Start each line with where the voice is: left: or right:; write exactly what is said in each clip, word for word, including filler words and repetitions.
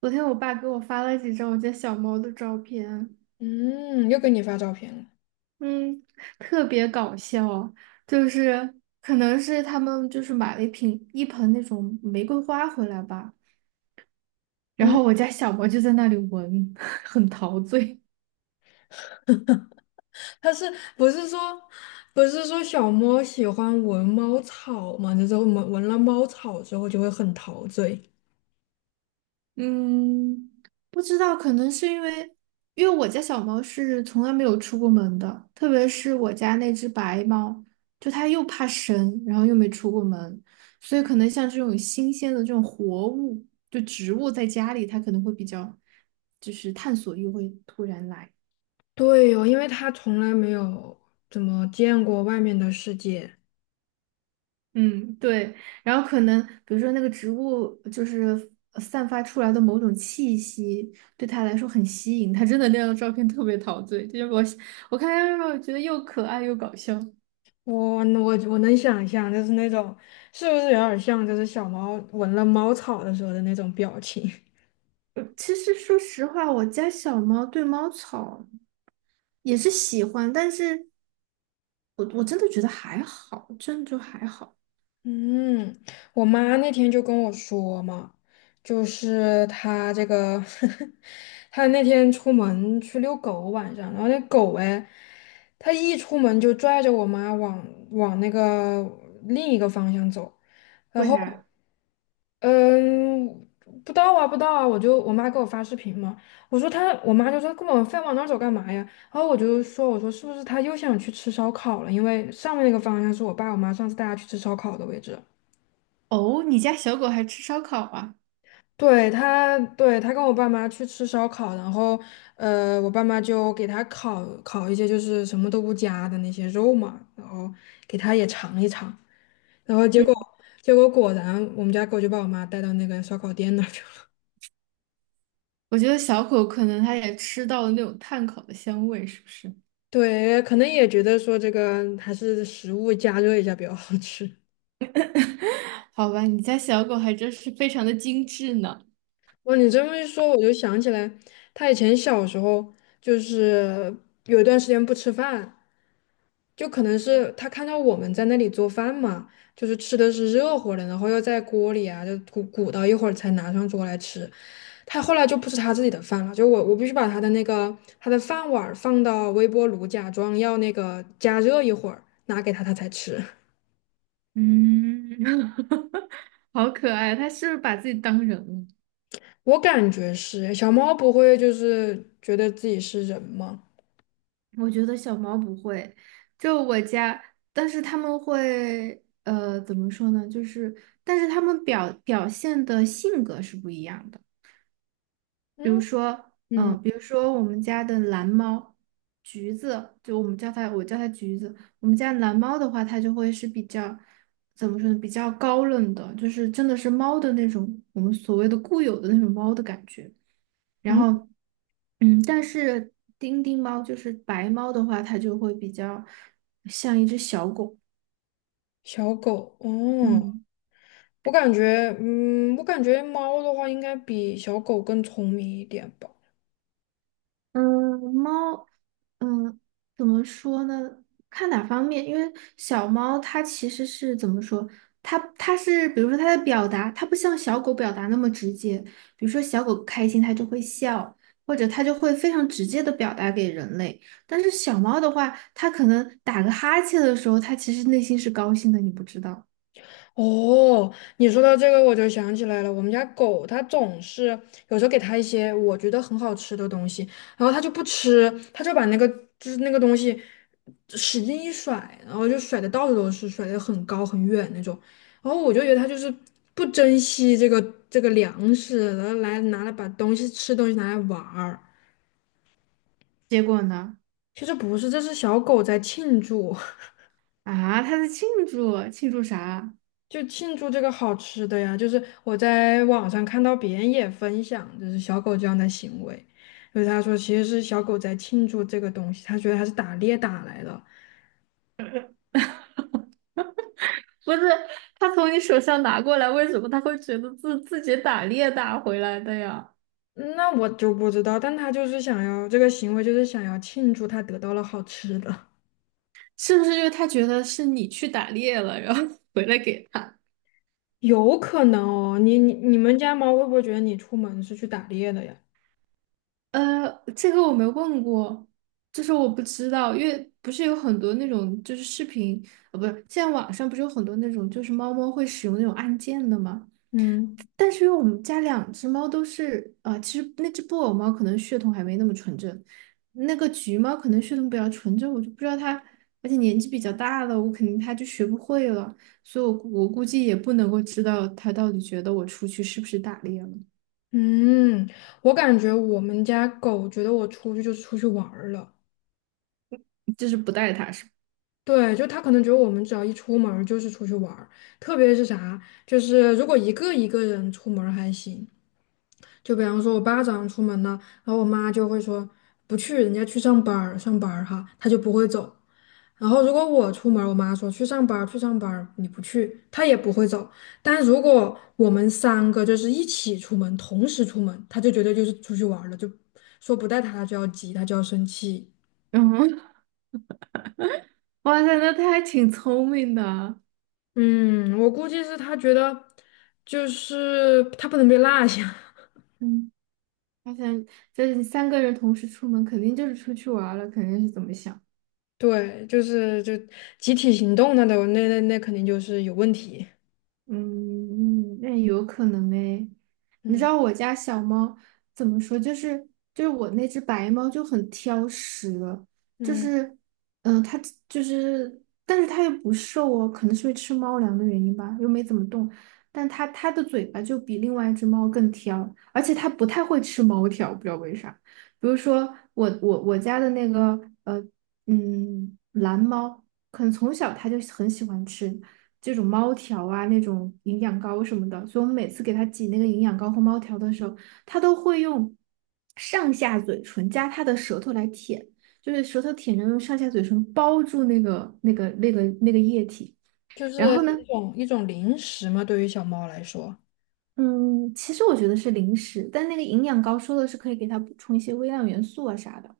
right: 昨天我爸给我发了几张我家小猫的照片。
left: 嗯，又给你发照片了。
right: 嗯，特别搞笑，就是可能是他们就是买了一瓶一盆那种玫瑰花回来吧，然
left: 嗯，
right: 后我家小猫就在那里闻，很陶醉。
left: 他是不是说不是说小猫喜欢闻猫草嘛？就是闻闻了猫草之后就会很陶醉。
right: 嗯，不知道，可能是因为，因为我家小猫是从来没有出过门的，特别是我家那只白猫，就它又怕生，然后又没出过门，所以可能像这种新鲜的这种活物，就植物在家里，它可能会比较，就是探索欲会突然来。
left: 对哦，因为它从来没有怎么见过外面的世界。
right: 嗯，对。然后可能比如说那个植物就是呃散发出来的某种气息，对他来说很吸引。他真的那张照片特别陶醉，就是我我看他让我觉得又可爱又搞笑。
left: 我能我我能想象，就是那种是不是有点像，就是小猫闻了猫草的时候的那种表情。
right: 呃其实说实话，我家小猫对猫草也是喜欢，但是我我真的觉得还好，真的就还好。
left: 嗯，我妈那天就跟我说嘛，就是她这个， 她那天出门去遛狗，晚上，然后那狗哎，它一出门就拽着我妈往往那个另一个方向走，然
right: 为
left: 后
right: 啥？
left: 嗯，不到啊，不到啊，我就我妈给我发视频嘛，我说她，我妈就说跟我非往那儿走干嘛呀？然后我就说，我说是不是她又想去吃烧烤了？因为上面那个方向是我爸我妈上次带她去吃烧烤的位置。
right: 哦，你家小狗还吃烧烤啊？
left: 对他，对他跟我爸妈去吃烧烤，然后呃，我爸妈就给他烤烤一些就是什么都不加的那些肉嘛，然后给他也尝一尝，然后结果
right: 嗯，
left: 结果果然我们家狗就把我妈带到那个烧烤店那儿去了。
right: 我觉得小狗可能它也吃到了那种炭烤的香味，是不是？
left: 对，可能也觉得说这个还是食物加热一下比较好吃。
right: 好吧，你家小狗还真是非常的精致呢。
left: 哇，你这么一说，我就想起来，他以前小时候就是有一段时间不吃饭。就可能是他看到我们在那里做饭嘛，就是吃的是热乎的，然后又在锅里啊，就鼓鼓捣一会儿才拿上桌来吃。他后来就不是他自己的饭了，就我我必须把他的那个他的饭碗儿放到微波炉，假装要那个加热一会儿，拿给他他才吃。
right: 嗯，好可爱，它是不是把自己当人了？
left: 我感觉是小猫不会就是觉得自己是人吗？
right: 我觉得小猫不会，就我家。但是它们会，呃，怎么说呢？就是，但是它们表表现的性格是不一样的。比如
left: 嗯
right: 说，
left: 嗯
right: 嗯，比如说我们家的蓝猫，橘子，就我们叫它，我叫它橘子。我们家蓝猫的话，它就会是比较，怎么说呢，比较高冷的，就是真的是猫的那种，我们所谓的固有的那种猫的感觉。然
left: 嗯，
right: 后，嗯，但是丁丁猫就是白猫的话，它就会比较像一只小狗。
left: 小狗哦。
right: 嗯。
left: 我感觉，嗯，我感觉猫的话应该比小狗更聪明一点吧。
right: 嗯，猫，嗯，怎么说呢？看哪方面，因为小猫它其实是怎么说？它它是，比如说它的表达，它不像小狗表达那么直接。比如说小狗开心，它就会笑，或者它就会非常直接的表达给人类。但是小猫的话，它可能打个哈欠的时候，它其实内心是高兴的，你不知道。
left: 哦，你说到这个，我就想起来了。我们家狗它总是有时候给它一些我觉得很好吃的东西，然后它就不吃，它就把那个就是那个东西使劲一甩，然后就甩的到处都是，甩的很高很远那种。然后我就觉得它就是不珍惜这个这个粮食，然后来拿来把东西吃东西拿来玩儿。
right: 结果呢？
left: 其实不是，这是小狗在庆祝。
right: 啊，它在庆祝，庆祝啥？
left: 就庆祝这个好吃的呀，就是我在网上看到别人也分享，就是小狗这样的行为，就是他说其实是小狗在庆祝这个东西，他觉得他是打猎打来的，
right: 不是，他从你手上拿过来，为什么他会觉得自自己打猎打回来的呀？
left: 嗯那我就不知道，但他就是想要这个行为，就是想要庆祝他得到了好吃的，
right: 是不是因为他觉得是你去打猎了，然后 回来给他？
left: 有可能哦，你你你们家猫会不会觉得你出门是去打猎的呀？
right: 呃，这个我没问过，就是我不知道，因为不是有很多那种就是视频。呃，不是，现在网上不是有很多那种就是猫猫会使用那种按键的吗？
left: 嗯，
right: 但是因为我们家两只猫都是，啊，其实那只布偶猫可能血统还没那么纯正，那个橘猫可能血统比较纯正，我就不知道它，而且年纪比较大了，我肯定它就学不会了。所以我估我估计也不能够知道它到底觉得我出去是不是打猎了，
left: 嗯，我感觉我们家狗觉得我出去就是出去玩儿了。
right: 就是不带它是吧。
left: 对，就他可能觉得我们只要一出门儿就是出去玩儿，特别是啥，就是如果一个一个人出门儿还行，就比方说我爸早上出门了，然后我妈就会说不去，人家去上班儿，上班儿哈，他就不会走。然后如果我出门儿我妈说去上班儿，去上班儿，你不去，他也不会走。但如果我们三个就是一起出门，同时出门，他就觉得就是出去玩儿了，就说不带他，他就要急，他就要生气。
right: 嗯，哇塞，那它还挺聪明的。
left: 嗯，我估计是他觉得，就是他不能被落下。
right: 嗯，而且就是你三个人同时出门，肯定就是出去玩儿了，肯定是怎么想。
left: 对，就是就集体行动那都那那那肯定就是有问题。
right: 嗯，那有可能哎。你知
left: 嗯，
right: 道我家小猫怎么说？就是就是我那只白猫就很挑食。就
left: 嗯，
right: 是嗯，它就是，但是它又不瘦哦，可能是因为吃猫粮的原因吧，又没怎么动。但它它的嘴巴就比另外一只猫更挑，而且它不太会吃猫条，不知道为啥。比如说我我我家的那个呃嗯蓝猫，可能从小它就很喜欢吃。这种猫条啊，那种营养膏什么的，所以我们每次给它挤那个营养膏或猫条的时候，它都会用上下嘴唇加它的舌头来舔，就是舌头舔着用上下嘴唇包住那个那个那个那个液体。
left: 就
right: 然
left: 是
right: 后呢，
left: 一种一种零食嘛，对于小猫来说。
right: 嗯，其实我觉得是零食，但那个营养膏说的是可以给它补充一些微量元素啊啥的。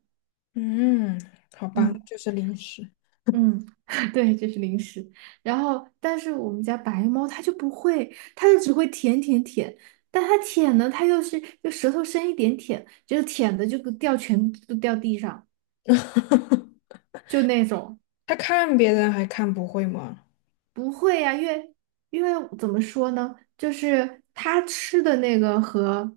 left: 嗯，好吧，
right: 嗯。
left: 就是零食。
right: 嗯，对，这是零食。然后，但是我们家白猫它就不会，它就只会舔舔舔。但它舔呢，它又是就舌头伸一点舔，就是舔的就掉全都掉地上，就那种
left: 他看别人还看不会吗？
right: 不会呀，因为因为怎么说呢，就是它吃的那个和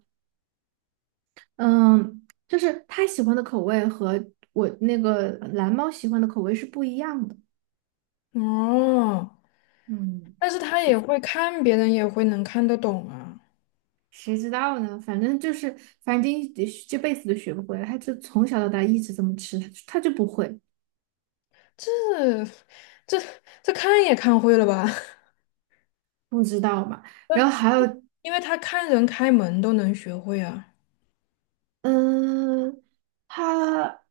right: 嗯，就是它喜欢的口味和我那个蓝猫喜欢的口味是不一样的。
left: 哦，
right: 嗯。
left: 但是他也会看别人，也会能看得懂啊。
right: 谁知道呢？反正就是，反正这这辈子都学不会了。他就从小到大一直这么吃，他就他就不会，
left: 这这这看也看会了吧？
right: 不知道嘛。然
left: 呃
right: 后还有，
left: 因为他看人开门都能学会啊。
right: 嗯，他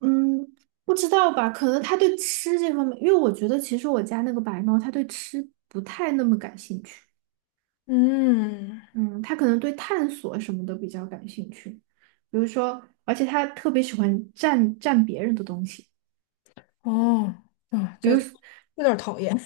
right: 嗯不知道吧？可能他对吃这方面，因为我觉得其实我家那个白猫，它对吃不太那么感兴趣。
left: 嗯，
right: 嗯，它可能对探索什么的比较感兴趣，比如说，而且它特别喜欢占占别人的东西。
left: 哦，啊，
right: 比
left: 这
right: 如
left: 有点儿讨厌。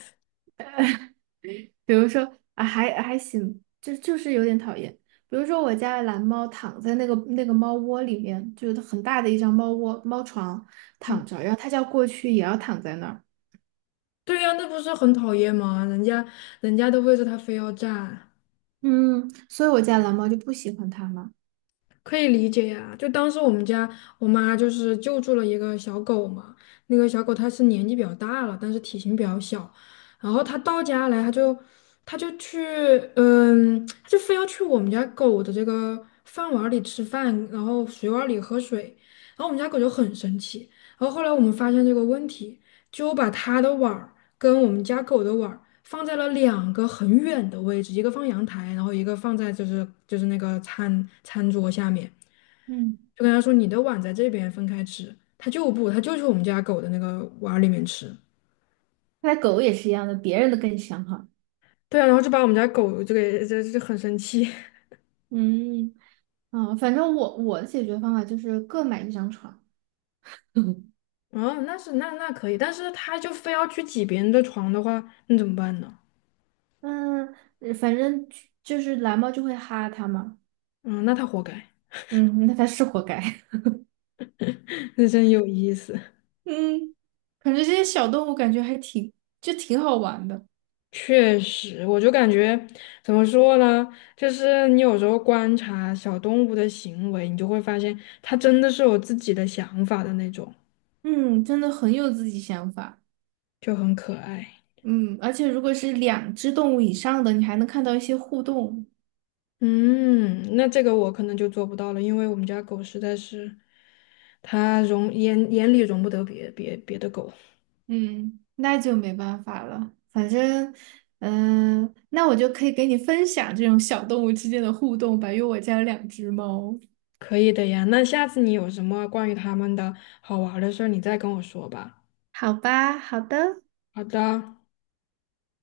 right: 比如说啊，还还行，就就是有点讨厌。比如说我家的蓝猫躺在那个那个猫窝里面，就是很大的一张猫窝猫床躺
left: 嗯，
right: 着，然后它叫过去也要躺在那儿。
left: 对呀，那不是很讨厌吗？人家人家的位置他非要占。
right: 嗯，所以我家蓝猫就不喜欢它嘛。
left: 可以理解呀，就当时我们家我妈就是救助了一个小狗嘛，那个小狗它是年纪比较大了，但是体型比较小，然后它到家来，它就它就去，嗯，它就非要去我们家狗的这个饭碗儿里吃饭，然后水碗儿里喝水，然后我们家狗就很生气，然后后来我们发现这个问题，就把它的碗儿跟我们家狗的碗儿放在了两个很远的位置，一个放阳台，然后一个放在就是就是那个餐餐桌下面。
right: 嗯，
left: 就跟他说你的碗在这边分开吃，他就不，他就去我们家狗的那个碗里面吃。
right: 看来狗也是一样的，别人的更香哈。
left: 对啊，然后就把我们家狗这个这这很生气。
right: 嗯啊，反正我我的解决方法就是各买一张床。
left: 哦，那是那那可以，但是他就非要去挤别人的床的话，那怎么办呢？
right: 嗯，呃反正就就是蓝猫就会哈它嘛。
left: 嗯，那他活该，
right: 嗯，那它是活该。
left: 那真有意思。
right: 嗯，感觉这些小动物感觉还挺，就挺好玩的。
left: 确实，我就感觉怎么说呢？就是你有时候观察小动物的行为，你就会发现它真的是有自己的想法的那种，
right: 嗯，真的很有自己想法。
left: 就很可爱。
right: 嗯，而且如果是两只动物以上的，你还能看到一些互动。
left: 嗯，那这个我可能就做不到了，因为我们家狗实在是，它容眼眼里容不得别别别的狗。
right: 嗯，那就没办法了。反正，嗯，那我就可以给你分享这种小动物之间的互动吧，因为我家有两只猫。
left: 可以的呀，那下次你有什么关于它们的好玩儿的事儿，你再跟我说吧。
right: 好吧，好的。
left: 好的。